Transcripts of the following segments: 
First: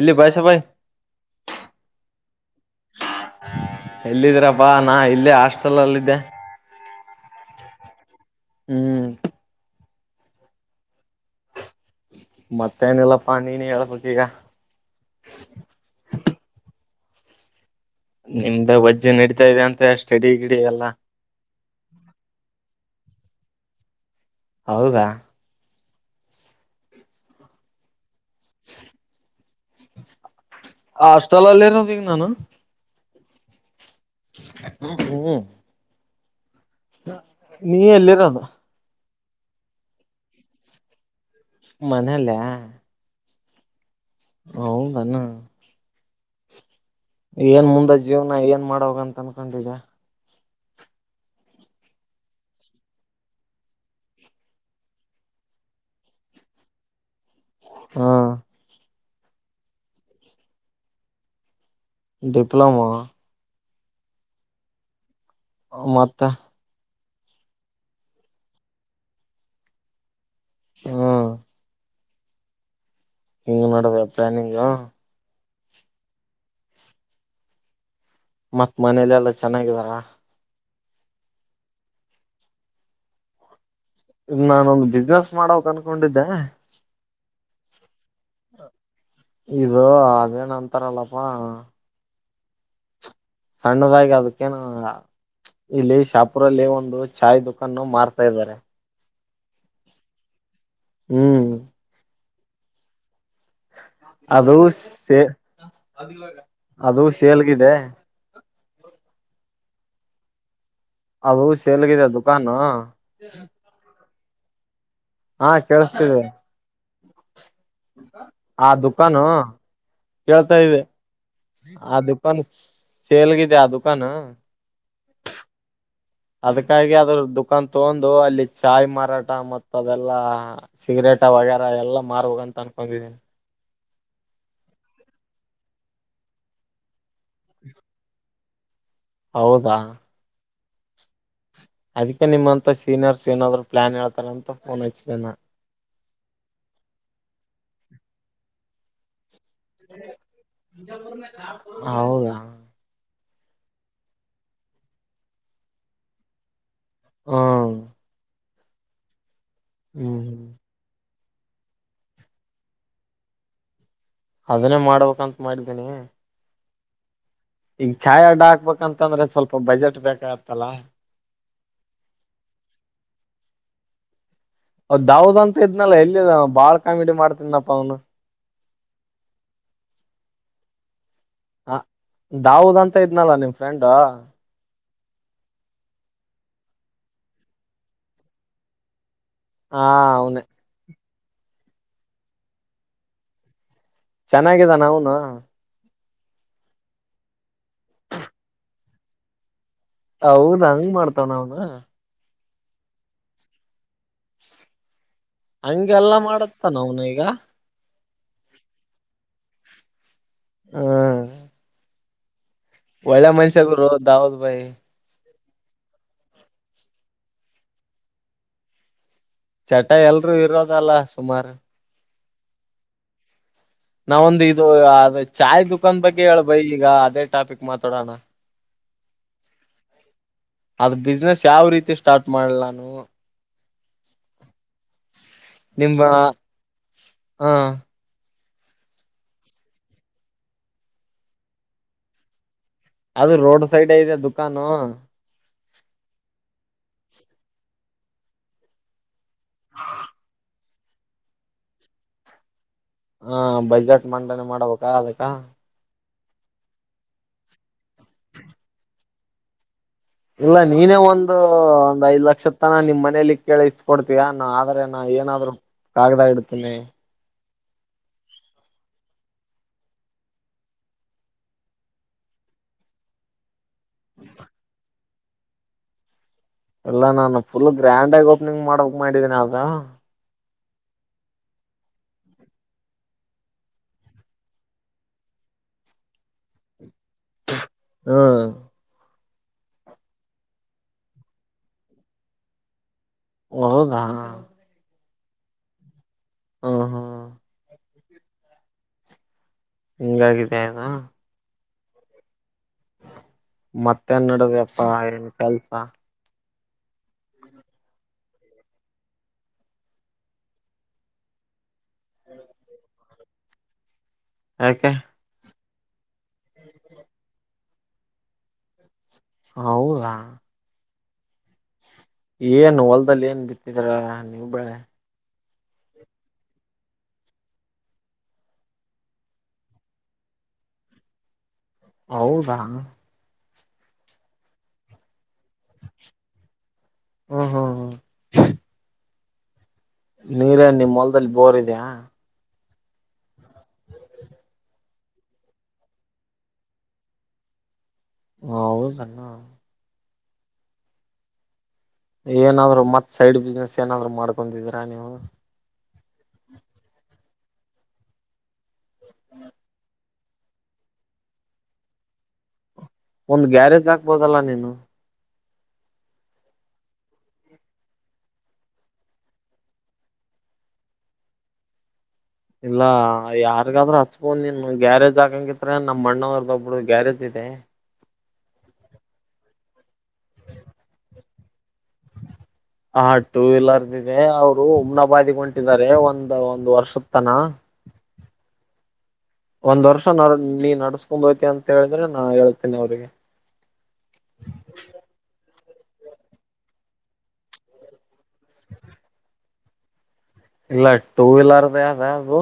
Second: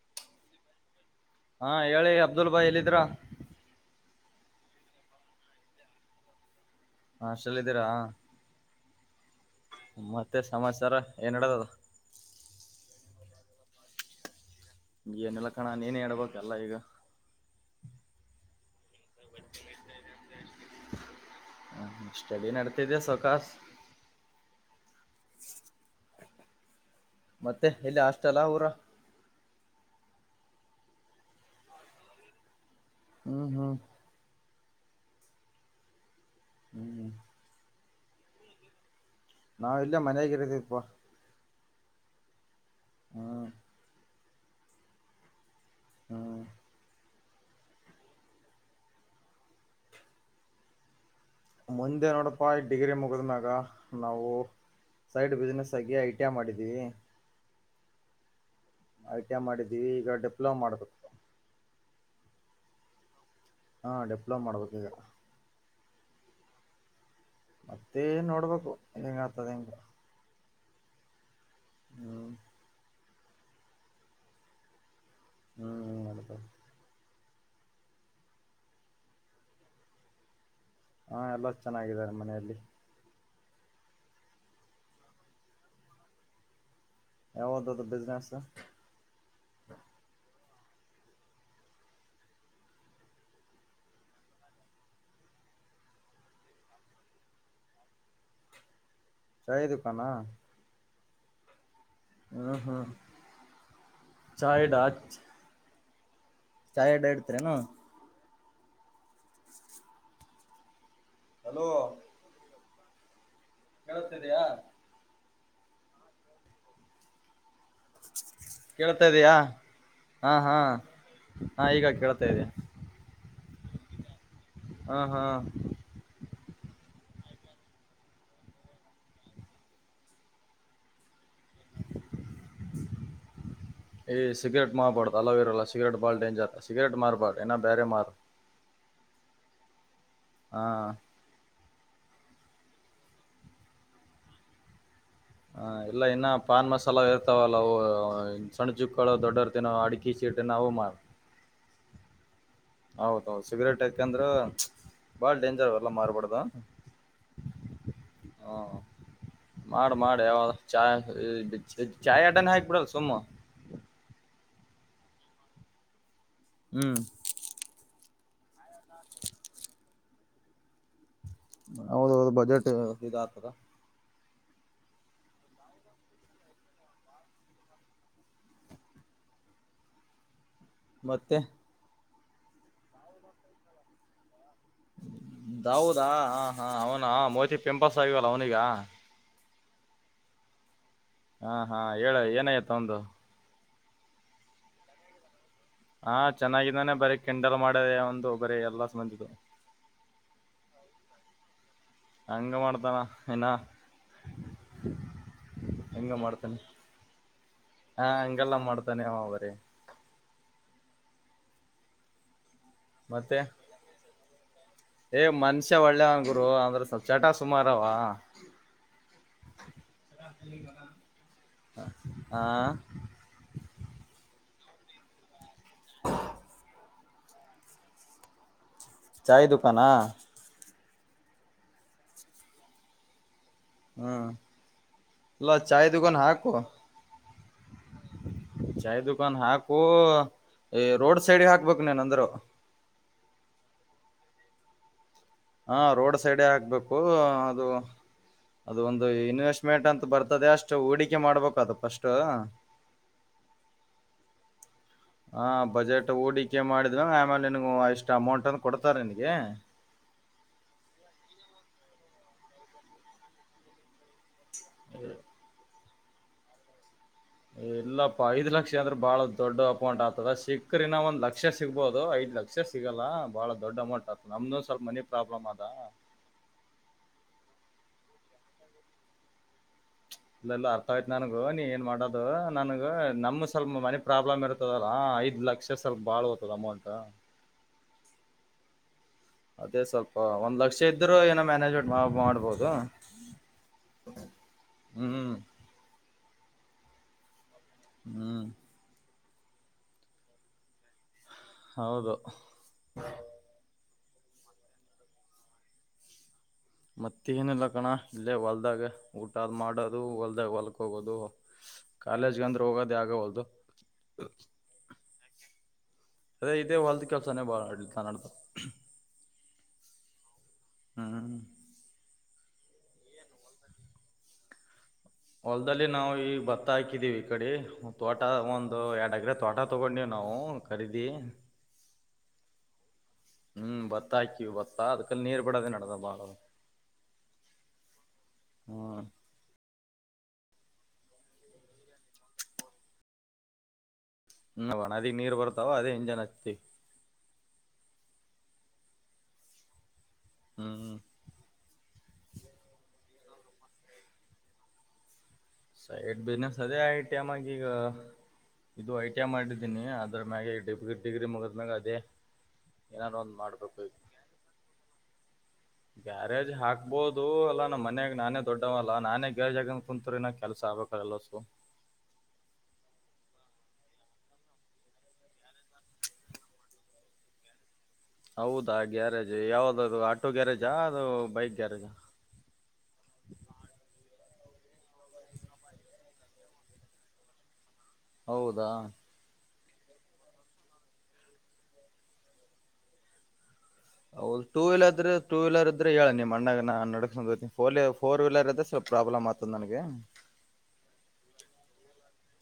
ಎಲ್ಲಿ ಬಾಯ್ಸ ಬಾಯ್ ಹಾ ಹೇಳಿ ಅಬ್ದುಲ್ ಬಾಯ್ ಎಲ್ಲಿದಿರಾ ಎಲ್ಲಿದಿರಪ್ಪ ನಾ ಇಲ್ಲೇ ಹಾಸ್ಟೆಲ್ ಅಲ್ಲಿದ್ದೆ ಹಾಸ್ಟೆಲ್ ಇದಿರಾ ಹ್ಮ್ ಮತ್ತೆ ಸಮಾಚಾರ ಏನ ನಡದದ ಮತ್ತೇನಿಲ್ಲ ಪಾ ನಿನ ಹೇಳ್ಬೇಕ ಈಗ ಏನಿಲ್ಲ ಕಣ ನಿನ್ ಹೇಳ್ಬೇಕ್ ಎಲ್ಲಾ ಈಗ ನಿಮ್ದ ವಜ್ಜಿ ನಡೀತಾ ಇದೆ ಅಂತೆ ಸ್ಟಡಿ ಗಿಡಿ ಎಲ್ಲಾ ಹ ಸ್ಟಡಿ ನಡಿತಿದೆ ಸೊಕಾಸ ಹೌದಾ ಮತ್ತೆ ಇಲ್ಲಿ ಹಾಸ್ಟೆಲ್ ಅಲ್ಲ ಊರ ಆ ಹಾಸ್ಟೆಲ್ ಅಲ್ಲಿ ಇರೋದ ಈಗ ನಾನು ಹ್ಮ್ ಹ್ಮ್ ಹ ಹ ಹ್ಮ್ ನೀ ಎಲ್ಲಿರೋದು ನಾವ್ ಇಲ್ಲೇ ಮನಯಾಗ ಇರತಿಪ್ಪ ಮನಲ್ಲಯ ಹ್ಮ ಹೌದಾನ ಹಾ ಏನ್ ಮುಂದ ಜೀವನ ಏನ್ ಮಾಡಾ ಬೇಕಂತ ಅನ್ಕೊಂಡಿರೀ ಮುಂದೆ ನೋಡಪಾ ಡಿಗ್ರಿ ಮುಗದ ಮ್ಯಾಗ ನಾವು ಸೈಡ್ ಬಿಸ್ನೆಸ್ ಆಗಿ ಐಟಿಯ ಮಾಡಿದ್ದೀವಿ ಹಾ ಐ ಟಿ ಐ ಮಾಡಿದ್ದೀವಿ ಈಗ ಡಿಪ್ಲೊಮಾ ಮಾಡಬೇಕು ಡಿಪ್ಲೋಮೋ ಹಾ ಡಿಪ್ಲೋಮ ಮಾಡ್ಬೇಕು ಈಗ ಮತ್ತ ಮತ್ತೆ ನೋಡ್ಬೇಕು ಎಂಗಆಗತ್ತ ಎಂಗ ಇಲ್ಲ ಹ್ಮ ಹ್ಮ ಏನ್ ಮಾಡೋದು ಇಂದು ಹ್ಮ್ ಹ್ಮ್ ಅಕ ಮತ್ ಮನೇಲೆ ಎಲ್ಲಾ ಚೆನ್ನಾಗಿದಾರ ಹಾ ಎಲ್ಲ ಚೆನ್ನಾಗಿದ್ದಾರೆ ಮನೆಯಲ್ಲಿ ಇಗ ನಾನೊಂದು ಬಿಸ್ನೆಸ್ ಮಾಡೋಕ್ ಅನ್ಕೊಂಡಿದ್ದೆ ಯಾವ್ದದು ಬಿಸ್ನೆಸ್ ಇದು ಅದೇನಂತಾರಲ್ಲಪ್ಪಾ ಸಣ್ಣದಾಗಿ ಅದಕ್ಕೇನು ಇಲ್ಲಿ ಶಾಪುರಲ್ಲಿ ಒಂದು ಚಾಯ್ ದುಖಾನ್ ಮಾರ್ತಾ ಇದ್ದಾರೆ ಚಾಯಿ ದುಕಾನಾ ಹ್ಮ್ ಹ್ಮ ಹ್ಮ ಅದು ಸೇ ಚಾಯ್ ಅದು ಅಡ್ಡ ಇಡ್ತೀರೇನು ಸೇರಿದೆ [inaudible] ಅದು ಹಲೋ ಸೇಲ್ಗಿದೆ ಕಾಣು ಕೆಳತ ಇದಯಾ ಹಾ ಕೇೇಳಸ್ತೀವಿ ಆ ಕೇಳ್ತಾ ದುಕಾನ ಇದಯಾ ಹಾ ಹಾ ಕೇಳ್ತಾ ಇದೆ ಹಾ ಈಗ ಆ ಕೇಳ್ತಾ ದುಕಾನ್ ಇದೆಯಾ ಸೇಲ್ಗಿದೆ ಆ ದುಕಾನ ಹಾ ಹಾ ಅದಕ್ಕಾಗಿ ಅದ್ರ ದುಖಾನ್ ತಗೊಂಡು ಅಲ್ಲಿ ಚಾಯ್ ಮಾರಾಟ ಮತ್ ಅದೆಲ್ಲಾ ಸಿಗರೇಟ ವಗೇರಾ ಎಲ್ಲಾ ಮಾರ್ ಹೋಗ ಅಂತ ಅನ್ಕೊಂಡಿದೀನಿ ಏ್ ಸಿಗರೆಟ್ ಮಾಾರ್ಬಾಡ ಅಲೋವರಲ್ಲ ಸ ಸಿಗರೆಟ್ ಬಲ್ ಡೇಂಜರ್ ಸಗರೆಟ್ ಮಾರ್ಬಾಡುಏನ ಬೇರೆ ಮಾಾರು ಹೌದಾ ಹಾ ಅದಕ್ಕೆ ನಿಮ್ಮಂತ ಸೀನಿಯರ್ಸ್ ಏನಾದ್ರು ಪ್ಲಾನ್ ಹೇಳ್ಾರ ಅಂತ ಫೋನ್ ಹಚ್ಚಿದನಾ ಹ ಇಲ್ಲ ಇನ್ನ ಪಾನ್ ಮಸಾಲ ಇರ್ತಾವಲ್ಲ ಸಣ್ಣ ಚುಕ್ಕಳ ದೊಡ್ಡ ಇರ್ತ ಅಡಿಕಿ ಚ ನವು ಮಾರ ಹೌದಾ ಹೌದೌದು ಸಿಗರೇಟ್ ಯಾಕಂದ್ರ ಬಾಳ ಡೇಂಜರ್ ಎಲ್ಲ ಮಾರ್ಬಡ್ದ ಹ್ಮ ಹಾ ಮಾಡಿ ಮಾಡಿ ಯ ಹ್ಮ್ ಚ ಚಾಯ್ ಆಟನೇ ಹಾಕ್ಿಬಿಡಲ್ಲ ಸುಮ್ಮನೆ ಅದನ್ನೇ ಮಾಡ್ಬೇಕಂತ ಮಾಡಿದ್ದೀನಿ ಹ್ಮ್ ಈಗ ಚಾಯ್ ಅಡ್ಡ ಹಾಕ್ಬೇಕಂತಂದ್ರೆ ಸ್ವಲ್ಪ ಬಜೆಟ್ ಬೇಕಾಗತ್ತಲ್ಲಾ ಹೌದೌದು ಬಜೆಟ್ ಇದ ಆತದ ಅವದ ದಾವದ್ ಅಂತ ಇದ್ನಲ್ಲ ಎಲ್ಲಿ ಬಾಳ ಕಾಮಿಡಿ ಮಾಡ್ತನಪ್ಪಾ ಅವ್ನು ಮತ್ತೆ ಹ ದಾಾವದಂತ ಇದ್ನಲ್ಲ ನಿಮ್ ಫ್ರೆಂಡ್ ೌದಾ ಹ ಹಾ ಅವನಾ ಮೋತಿ ಪೆಂಪಲ್ಸ್ ಆಗ್ಯವಲ್ಲ ಅವನಿಗ ಹ ಹೌನ ಹಾ ಹಾ ಹೇಳ ಏನಯ್ತ ಒಂದು ಚೆನ್ನಾಗಿದಾನ ಅವನು ಹಾ ಚೆನ್ನಾಗಿದಾನೆ ಬರೀ ಕೆಂಡಲ್ ಮಾಡ ಒಂದು ಬರೀ ಎಲ್ಲ ಮಜು ಅವದ ಹಂಗ್ ಮಾಡ್ತಾವ್ ನಾವನ ಹಂಗ ಮಾಡ್ತಾನ ಇನ್ನ ಹಂಗೆಲ್ಲಾ ಮಾಡತ್ತ ನ ಅವನ ಈಗ ಹಾ ಹಂಗೆಲ್ಲ ಮಾಡ್ತಾನೆ ಅವ ಬರೀ ಹ ಒಳ್ಳೆ ಮನ್ಷ್ಯಗರುೋ ದಾವದ್ ಭೈ ಏ್ ಮನ್ಷ್ಯ ಒಳ್ಳೆ ಹಂಗುರು ಅಂದ್ರೆ ಸ್ವಲ್ಪ ಚಟ ಸುಮಾರವಾ ಚಟ ಎಲ್ರುೂ ಇರೋದಲ್ಲ ಸುಮಾರು ಹಾ ನಾವೊಂದ ಇದು ಅ ಚಾಯ್ ದುಖಾನ್ ಬಗ್ಗೆ ಹೇಳಳ್ಬೈ ಈಗ ಅದೇ ಟಾಪಿಕ್ ಮಾತಾಡೋಣ ಚಾಯ ದುಕಾನ ಅದ್ ಬಿಸ್ನೆಸ್ ಯಾವ ರೀತಿ ಸ್ಟಾರ್ಟ್ ಮಾಡಿಲ್ಲ ನಾನು ಹ್ಮ ಎಲ್ಲ ಚಾಯ್ ನಿಮ್ಮ ಕಾನ್ ಹಾಕು ಹ ಚಾಯ್ ದುಖಾನ್ ಹಾಕು ರೋಡ್ ಸೈಡ್ಗೆ ಹಾಕ್ಬೇಕು ನೇನ ಅಂದ್ರ ಅದು ರೋಡ್ ಸೈಡ್ ಇದೆ ದುಖಾಾನು ಹಾ ರೋಡ್ ಸೈಡೆ ಆಗ್ಬೇಕು ಅದು ಅದು ಒಂದು ಇನ್ವೆಸ್ಟ್ಮೆಂಟ್ ಅಂತ ಬರ್ತದೆ ಅಷ್ಟು ಹೂಡಿಕೆ ಮಾಡ್ಬೇಕು ಅದು ಪಫಸ್ಟ್ ಹಾ ಬಜೆಟ್ ಮಂಡನೆ ಮಾಡ್ಬೇಕಾ ಅದಕ್ಕೆ ಹಾ ಬಜೆಟ್ ಹೂಡಿಕೆ ಮಾಡಿದ್ರು ಆಮೇಲೆ ನಿಿನಗಗೆ ಎಷ್ಟು ಅಮೌಂಟ್ ಅನ್ನು ಕೊಡ್ತಾರೆ ನಿನಗೆ ಇಲ್ಲ ನೀನೇ ಒಂದು ಒಂದ್ ಐದ್ ಲಕ್ಷ ತನ ನಿಮ್ ಮನೇಲಿ ಕೇಳಿಸತ ಕೊಡ್ತೀಯ ನ ಆದ್ರೆ ನಾ ಏನಾದ್ರು ಕಾಗದ ಇಡ್ತೀನಿ. ಇಲ್ಲಪ್ಪಾ ಐದ್ ಲಕ್ಷ ಅಂದ್ರೆ ಬಾಳ ದೊಡ್ಡ ಅಮೌಂಟ್ ಆತದ ಸಿಕ್ರಿ ಇನ್ನ ಒಂದ್ ಲಕ್ಷ ಸಿಗ್ಬಹುದು ಐದ್ ಲಕ್ - - ಲಕ್ಷ ಸಿಗಲ್ಲ ಬಾಳ ದೊಡ್ ಅಮೌಂಟ್ ಆತ್ ನಮ್ದು ಸ್ವಲ್ಪ ಮನೆ ಪ್ರಾಬ್ಲಮ್ ಅದಾ. ಎಲ್ಲಾ ನಾನು ಫುಲ್ ಗ್ರ್ಯಾಂಡ್ ಆಗಿ ಓಪನಿಂಗ್ ಮಾಡಕ್ ಮಾಡಿದ್ದೀನಿ ಅದ. ಇಲ್ಲಲ್ಲ ಅರ್ಥ ಆಯ್ತು ನನ್ಗು ನೀ ಏನ್ ಮಾಡೋದು ನನಗ ನಮ ಸ್ವಲ್ಪ ಮನೆ. ಪ್ರಾಬ್ಲಮ್ ಇರ್ತದಲ್ಲ ಐದು ಲಕ್ಷ ಸ್ವಲ್ಪ ಬಾಳ್ ಹೊರದ್ ಅಮೌಂ ಟು. ಹ್ಮ ಅದೇ ಸ್ವಲ್ಪ ಒಂದ್ ಲಕ್ಷ ಇದ್ರ ಏನೋ ಮ್ಯಾನೇಜ್ಮೆಂಟ್ ಮಾಡ್ ಮಾಡ್ಬೋದು. ಹೌದಾ ಹ್ಮ್ ಉ ಹು ಹ್ಮ ಹಿಂಗಾಗಿದೆನು. ಹೌದು ಮತ್ತೇನ್ ನಡದ ಅಪ್ಪಾ ಏನ್ ಕೆಲ್ಸ. ಮತ್ತ ಏನಿಲ್ಲ ಕಣ ಇಲ್ಲೇ ಹೊಲ್ದಾಗ ಊಟಾದ್ ಮಾಡೋದು ಹೊಲ್ದಾಗ ಹೊಲಕ್ ಹೋಗೋದು. [unintelligible] ಕಾಲೇಜ್ಗೆ ಅಂದ್ರೆ ಹೋಗೋದ ಯಾಗ ಹೊಗದು. ಯಾಕೆ ಅದೇ ಇದೆೇ ಹೊಲ್ತ್ ಕೆಲಸೇ ಬ ತಾನ ನ ಅಡ್ತ. ಹೌದಾ ಹ್ಮ್ ಏನ್ ಹೊಲ್ದಲ್ಲಿ ಏನ್ ಬಿತ್ತಿದ್ರ ನೀವವು ಬೆಳೆ. ಹೊಲದಲ್ಲಿ ನಾವು ಈ ಭತ್ತ ಹಾಕಿದೀವಿ ಈ ಕಡೆ ತೋಟ ಒಂದು ಎರಡ್ ಎಕ್ರೆಗ್ ತೋಟ ತಗೊಂಡಿವ್ ನಾವು. ತಡಿದಿ ಹೌದಾ ಹ್ಮ್ ಭತ್ತ ಹಾಕಿವ್ ಭತ್ತಾ ಅದಕಲ್ ನೀರ್ ಬಿಡೋದೇ ನಡ್ ದದ್ ಬಾಳ. ಹ್ಮ್ ಹ್ಮ್ ಹ್ಮ ಹ್ಮ್ ನೀರೇನ್ ನಿಮ್ ಹೊಲದಲ್ ಬೋರ್ ಇದ್ಯ [unintelligible] ಹ ಒಳದಿಗ್ ನೀರ್ ಬರ್ತಾವ ಅದೇ ಇಂಜನ್ ಹಚ್ತಿ. ಹ ಹೌದ ಹ್ಮ ಹ್ಮ ಏನಾದ್ರು ಮತ್ ಸೈಡ್ ಬಿಸ್ನೆಸ್ ಏನಾದ್ರು ಮಾಡ್ಕೊಂಡಿದೀರಾ ನೀವು. ಸೈಡ್ ಬಿಸ್ನನೆಸ್ ಅದೇ ಆಗ್ಯಾದ್ ಟೈಮ್ ಗ್ ಈಗ. ಇದು ಐ ಟಿ ಐ ಮಾಡಿದ್ದೀನಿ ಅದ್ರ ಮ್ಯಾಗೆ ಡಿಗ್ರಿ ಮುಗದ್ಮ್ಯಾಗ ಅದೇ. ಏನಾರು ಒಂದ್ ಮಾಡ್ಬೇಕು ಗ್ಯಾರೇಜ್ ಈಗ ಆಕ್ಬೋದಲ್ಲಾ ನೀನು. ಗ್ಯಾರೇಜ್ ಹಾಕ್ಬಹುದು ಅಲ್ಲ ನಮ್ ಮನೆಗ್ ನಾನೇ ದೊಡ್ಡವಲ್ಲ ನಾನೇ ಗ್ಯಾರೇಜ್ ಹಕ ಕುಂತ್ರಿ ನ ಕೆಲಸ ಆಗ್ಬೇಕ ಬರಲಸು ಇಲ್ಲ ಯಾರಿಗಾದ್ರರು ಹಚ್ಬೊದ್ ನೀನ್ ಗ್ಯಾರೇಜ್ ಹಾಕಂಗಿದ್ರೆ ನಮ್ ಅಣ್ಣರ್ದ ಒಬ್ರು ಗ್ಯಾರೇಜ್ ಇದೆ. ಹೌದಾ ಗ್ಯಾರೇಜ್ ಯಾವ್ದದು ಆಟೋ ಗ್ಯಾರೇಜಾ ಅದು ಬೈಕ್ ಗ್ಯಾರೇಜಾ. ಹ ಟೂ ವೀಲರ್ ಇದೆ ಅವ್ರು ಉಮ್ನ ಬದಿಗ್ ಹೊಂಟಿದ್ದಾರೆ ಒಂದ ಒಂದ್ ವರ್ಷದ್ ತನ. ಹೌದಾ ಒಂದ್ ವರ್ಷ ನೀ ನಡ್ಸ್ಕೊಂಡ್ ಹೋತ್ಯ ಅಂತ ಹೇಳಿದ್ರೆ ನಾ ಹೇಳ್ತಿನಿ ಅವ್ರಿಗೆ. ಹೌದು ಟೂ ವೀಲರ್ ಇದ್ರ ಟೂ ವೀಲರ್ ಇದ್ರೆ ಹೇಳ ನಿ ಅ್ಣ ನಡರ್ ಫೋರ್ ವೀಲರ್ ಇದ್ರೆ ಸ್ಲ್ಪ ಪ್ರಾಬ್ಲ್ತ್ತ ನನಗೆ ಇಲ್ಲ ಟೂ ವೀಲರ್ದ ಅದ ಅದು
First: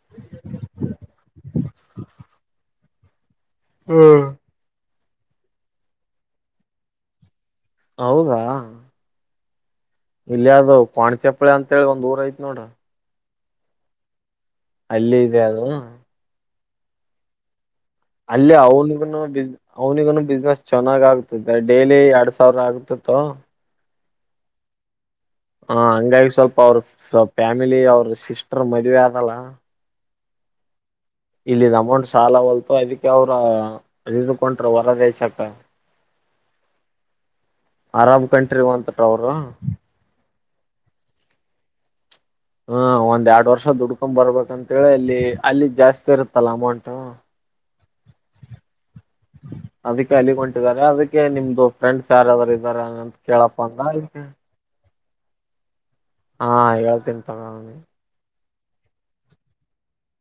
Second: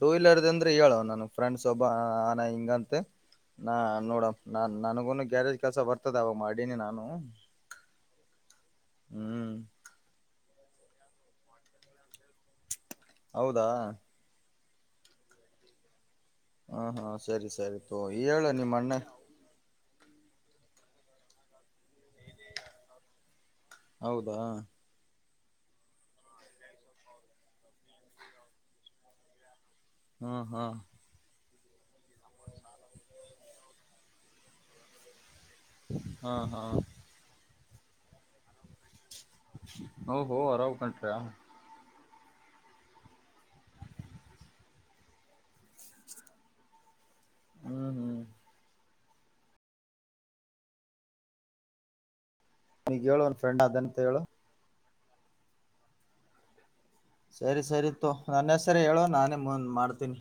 ಟು ವೀಲರ್ ಇದ್ರೆ ಹೇಳು ನಮ್ ಫ್ರೆಂಡ್ ಒಬ್ಬ ಹಣ ಇಂಗಂತೆ ನೋಡೋಣ ನಾ ನನ್ಗುನು ಗ್ಯಾರೇಜ್ ಕೆಲಸ ಬರ್ತದ ಅವ ಮಾಡಿನಿ ನಾನು ಹೌದಾ ಹ್ಮ್ ಇಲ್ಲಿ ಅದದು ಚೆಪ್ಪಳ ಅಂತೇಳಿ ಒಂದ್ಊರ ಐತ್ ನೋಡ್ರ ಹೌದಾ ಅಲ್ಲೇ ಇದೆ ಅದು ಹ ಹಾ ಸರಿ ಸರಿ ತೋ ಹೇಳು ಅಲ್ಲಿ ನಿಮ್ಮ ಅಣ್ಣ ಅವನುಗನು ಬ ಅವ್ನಿಗನು ಬಿಸ್ನೆಸ್ ಚೆನ್ನಾಗ್ ಆಗ್ತ ಡೈಲಿ ಎರಡ್ ಸಾವಿರ ಆಗ್ತಿತ್ತು ಹೌದಾ ಹ ಹಂಗಾಗಿ ಸ್ವಲ್ಪ ಅವ್ರ ಫ್ಯಾಮಿಲಿ ಅವ್ರ ಸಿಸ್ಟರ್ ಮದುವೆಆದಲ್ಲ ಹ್ಮ ಹ್ಮ ಇಲ್ಲಿ ಅಮೌಂಟ್ ಸಾಲ ಹೊಲ್ತು ಅದಕ್ಕೆ ಅವ್ರ ಹಿದು ಹೊರದಸಕ ಹಾ ಹಾ ಅರಬ್ ಕಂಟ್ರಿ ಅಂತ ಅವರು ಹ ಹೊ ಅರಾವ್ ಕಂಟ್ರಿ ಹ್ಮ ಒಂದ್ ಎರಡು ವರ್ಷ ದುಡ್ಕೊ್ ಬರ್ಬೇಕಂತೇಳಿ ಅಲ್ಲಿ ಅಲ್ಲಿ ಜಾಸ್ತಿ ಇರುತ್ತಲ್ಲ ಅಮೌಂಟ್ ಹ್ಮ್ ಹ್ಮ್ ಅದಕ್ಕೆ ಅಲಿ ಹೊಂಟಿದ್ದಾರೆ ಅದಕ್ಕೆ ನಿಮ್ದು ಫ್ರೆಂಡ್ಸ್ ಯಾರಾದರು ದರ ಈಗ ಅಂತ ಹೇಳು ಒಂದ್ ಕೇಳಪ್ಪ ಫ್ರೆಂಡ್ ಅಂಗ ಅದಂತ ಹೇಳು ಹಾ ಯ ಸರಿ ಸರಿತ್ತು ನನ್ನ ಹೆ ಸರಿ ಹೇಳುವ ನಾನೇ ಮುಂದ ಮಾಡ್ತೀನಿ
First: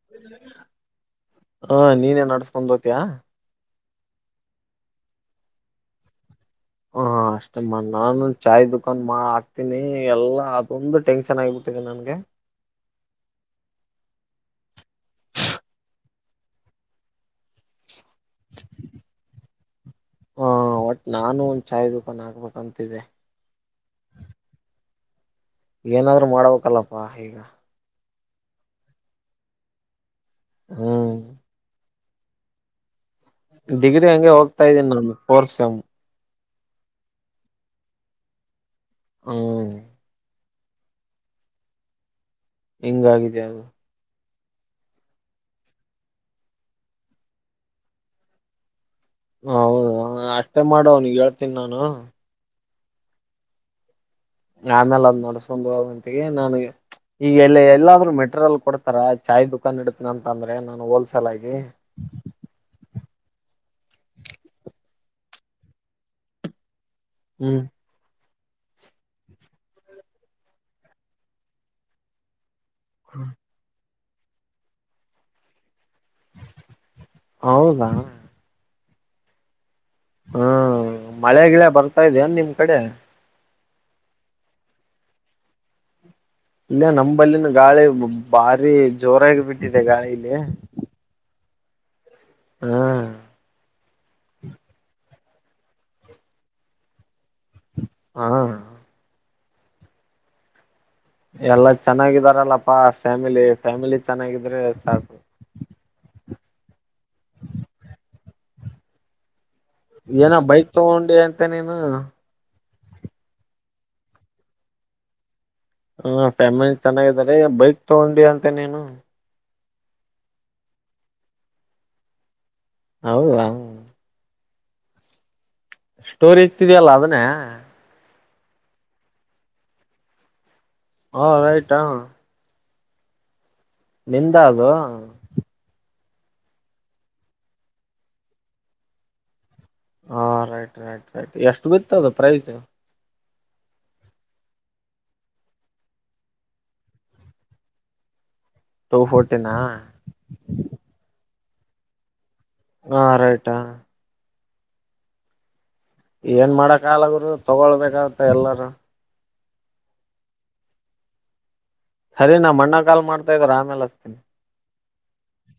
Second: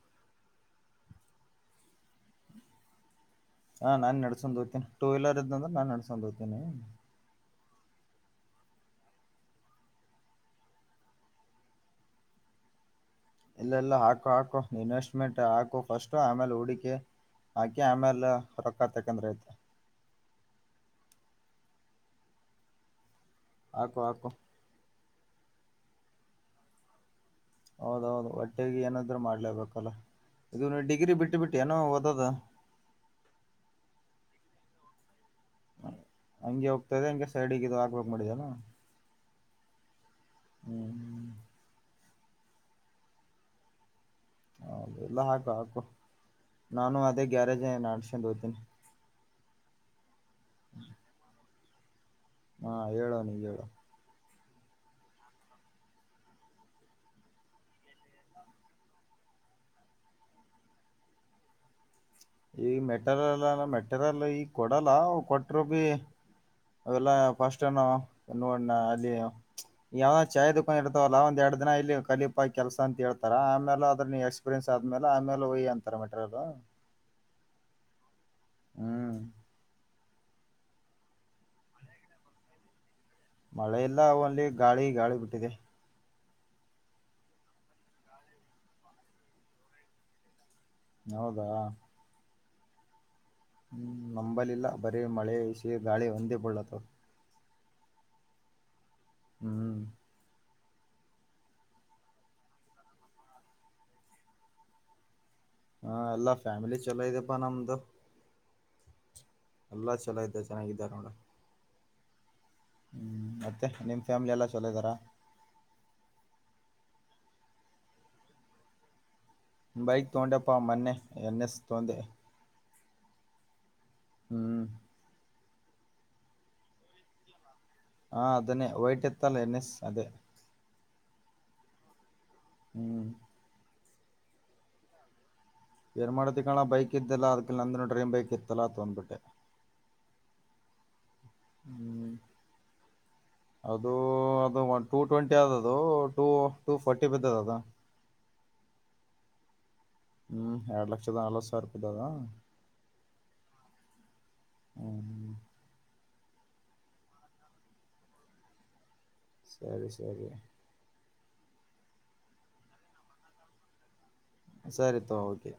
ಹ ನೀನ್ನಡ್ಸ್ಕೊಂಡ್ಗತಯಾ ಹಾ ನಾನ್ ನಡ್ಸೊಂಡ್ ಹೋಗ್ತನ ಟ ವೀಲರ್ ಇದ್ದ ಅ್ರ ನಸ್ಕೊಂಡ ಹೋಗ್ತೀನಿ ಹ ಅಷ್ಟಮ್ಮ ನಾನು ಚಾಯ್ ದುಕಾನ್ ಮಾ ಹಾಕ್ತೀನಿ ಎಲ್ಲಾ ಅದೊಂದು ಟೆನ್ಷನ್ ಆಗಿಬಿಟ್ಟಿದೆ ನನ್ಗೆ ಇಲ್ಲೆಲ್ಲಾ ಹಾಕು ಹಾಕು ಇನ್ವೆಸ್ಟ್ಮೆಂಟ್ ಹಾಕು ಫಸ್ಟ್ ಆಮೇಲೆ ಹೂಡಿಕೆ ಹಾಗೆ ಆಮೇಲೆ ರೊಕ್ಕ ತಾಕಂದ್ರ ಐತೆ ಹ ಒಟ್ ನಾನು ಒಂದ್ ಚಾಯ್ ದುಃಖ ಹಾಕ್ಬೇಕಂತಿದ್ದಿದೆ ಆಕೋ ಆಕೋ ಏನಾದ್ರು ಮಾಡ್ಬೇಕಲ್ಲಪ್ಪಾ ಈಗ ಹೌದೌದು ಒಟ್ಟೆಗೆ ಏನಾದ್ರೂ ಮಾಡ್ಲೇಬೇಕಲ್ಲ ಇದು ನೀ ಡಿಗ್ರಿ ಹ್ಮ್ ಬಿಟ್ಟು ಬಿಟ್ಟು ಏನೋ ಓದದ ಡಿಗ್ರಿ ಹಂಗೆ ಹೋಗ್ತಾ ಇದ್ದೀನಿ ನಾನು ಫೋರ್ ಸೆಮ್ ಹಂಗೆ ಹೋಗ್ತದೆ ಹಂಗೆ ಸೈಡಿಗೆ ಇ ಹಾಕ್ಬೇಕಕ್ ಮಾಡಿದಲ್ಲ ಹ ಹ್ಮ್ ಹೆಂಗಿದ ಅಗ ಹೌದು ಎಲ್ಲ ಹಾಕು ಹಾಕು ನಾನು ಅದೇ ಗ್ಯಾರೇಜ್ ಅಡ್ಸಕೊಂಡು ಹೋಗ್ತೀನಿ ಹೌದು ಅಷ್ಟೇ ಮಾಡ ಅವನಗ್ ಹೇಳ್ತೀನಿ ನಾನು ಹಾ ಹೇಳ ನೀ ಹೇಳ ಆಮೇಲೆ ಅದ್ ನಡ್ಸಂಟಿಗೆ ನನ್ ಈಗ ಎಲ್ಲ ಎಲ್ಲಾದ್ ಮೆಟೀರಿಯಲ್ ಕೊಡ್ತಾರ ಚಾಯ್ ದುಖಾನ್ ಇಡ್ತೀನ ಅಂತ ಅಂದ್ರೆ ನಾನು ಹೋಲ್ಸೇಲ್ ಆಗಿ ಈಗ ಮೆಟೇರಿಯಲೆಲ್ಲ ಮೆಟೇರಿಯಲ್ ಈಗ ಕೊಡಲ್ಲ ಕೊಟ್ಟರು ಬಿ ಅದೆಲ್ಲ ಹ್ಮ್ ಫಸ್ಟ್ ಎನ್ನವ ನೋಡಣ ಅಲ್ಲಿ ಯಾವ್ದ್ ಚಾಯ್ ದುಕಾನ್ ಇರ್ತವಲ್ಲ ಒಂದ್ ಎರಡ್ ದಿನ ಇಲ್ಲಿ ಕಲಿ ಕೆಲಸ ಅಂತ ಹೇಳ್ತಾರ ಆಮೇಲೆ ಅದ್ರ ನೀ ಎಕ್ಸ್ಪೀರಿಯನ್ಸ್ ಆದ್ಮೇಲೆ ಆಮೇಲೆ ಓಯಿ ಅಂತಾರ ಮೆಟಿರಿಯಲ್. ಹೌದಾ ಹ್ಮ್ ಹ್ಮ ಮಳೆಗಿಳೆ ಬರ್ತಾ ಇದಿಯೆನ್ ನಿಮ್ ಕಡೆ ಮಳೆ ಎಲ್ಲ ಒನ್ಲಿ ಗಾಳಿ ಗಾಳಿ ಬಿಟ್ಟಿದೆ ಇಲ್ಲೇ ನಂಬಲ್ಲಿನು ಗಾಳಿ ಬಾರಿ ಜೋರಾಗಿ ಬಿಟ್ಟಿದೆ ಗಾಳಿ ಇಲ್ಲಿ. ಹೌದಾ ಹಾ ಹ ನಂಬಲಿಲ್ಲ ಬರೀ ಮಳೆ ಇಸಿ ಗಾಳಿ ಒಂದೇ ಬೀಳತ್ತಾವ್ ಹಾ ಹ್ಮ್ ಎಲ್ಲಾ ಚೆನ್ನಾಗಿದಾರಲ್ಲಪ್ಪಾ ಫ್ಯಾಮಿಲಿ ಫ್ಯಾಮಿಲಿ ಚೆನ್ನಾಗಿದ್ರೆ ಸಾಕು. ಹಾ ಎಲ್ಲಾ ಫ್ಯಾಮಿಲಿ ಚಲೋ ಇದೇಪ್ಪಾ ನಮ್ದು ಎಲ್ಲ ಚಲೋ ಏನ ಇದ್ದ ಬೈತ್ ಚೆನ್ನಾಗಿದ್ದಾರೆ ನೋಡ ತಗೊಂಡಿ ಅಂತೆ ನೀನು ಹ್ಮ್ ಮತ್ತೆ ನಿಮ್ ಫ್ಯಾಮಿಲಿ ಎಲ್ಲಾ ಚಲೋ ಇದಾರ ಹ ಫ್ಯಾಮಿಲಿ ಚೆನ್ನಾಗಿದ್ದಾರೆ ಬೈಕ್ ತಗೊಂಡಿ ಅಂತೆ ನೀನು ಬೈಕ್ ತಗೊಂಡೆಪ್ಪ ಮೊನ್ನೆ ಎನ್ ಎಸ್ ತೋಂದೆ ಹೌದಾ ಹ್ಮ್ ಸ್ಟೋರಿ ಇಕ್ತಿದ್ಯಲ್ಲ ಅದುನ್ನೇ ಹ ಅದನ್ನೇ ವೈಟ್ ಇತ್ತಲ್ಲ ಎನ್ ಏಸ್ ಅದೇ ಹಾ ರೈಟ್ ಹಾ ಹ್ಮ್ ನಿಂದ ಅದು ಏನ್ ಮಾಡ್ತಿ ಕಣ ಬೈಕ್ ಇದ್ದಿಲ್ಲ ಅದಕ ನಂದನ ಡ್ರೀಮ್ ಬೈಕ್ ಇತ್ತಲ್ಲ ತಗೊಂಡ್ ಬಿಟ್ಟೆ ಹಾ ರೈಟ್ ರೈಟ್ ರೈಟ್ ಎಷ್ಟ್ ಬಿತ್ತದು ಹ್ಮ್ ಪ್ರೈಸ್ ಅದು ಅದು ಒನ್ ಟೂ ಟ್ವೆಂಟಿ ಅದದು ಟೂ ಟೂ ಫಾರ್ಟಿ ಬಿದ್ದದ್ ಅದ ಟೂ ಫೋರ್ಟೀನ ಹ್ಮ್ ಎರಡು ಲಕ್ಷದ ನಲವತ್ತ್ ಸಾವ್ರ್ ರೂಪಾಯ್ ದದ ಹಾ ರೈಟ್ ಆ ಹ್ಮ್ ಏನ್ ಮಾಡಕ್ ಆಗಲ್ಲ ಗುರು ತೊಗೊಳ್ಬೇಕಾಗತ್ತೆ ಎಲ್ಲರು ಸರಿ ಸರಿ ಸರಿ ನಮಣ್ಣ ಕಾಲ್ ಮಾಡ್ತಾ ಇದಾರ್ ಆಮೇಲ್ ಹಚ್ತೀನ್ ಸರಿ ತಗೋ ಓಕೆ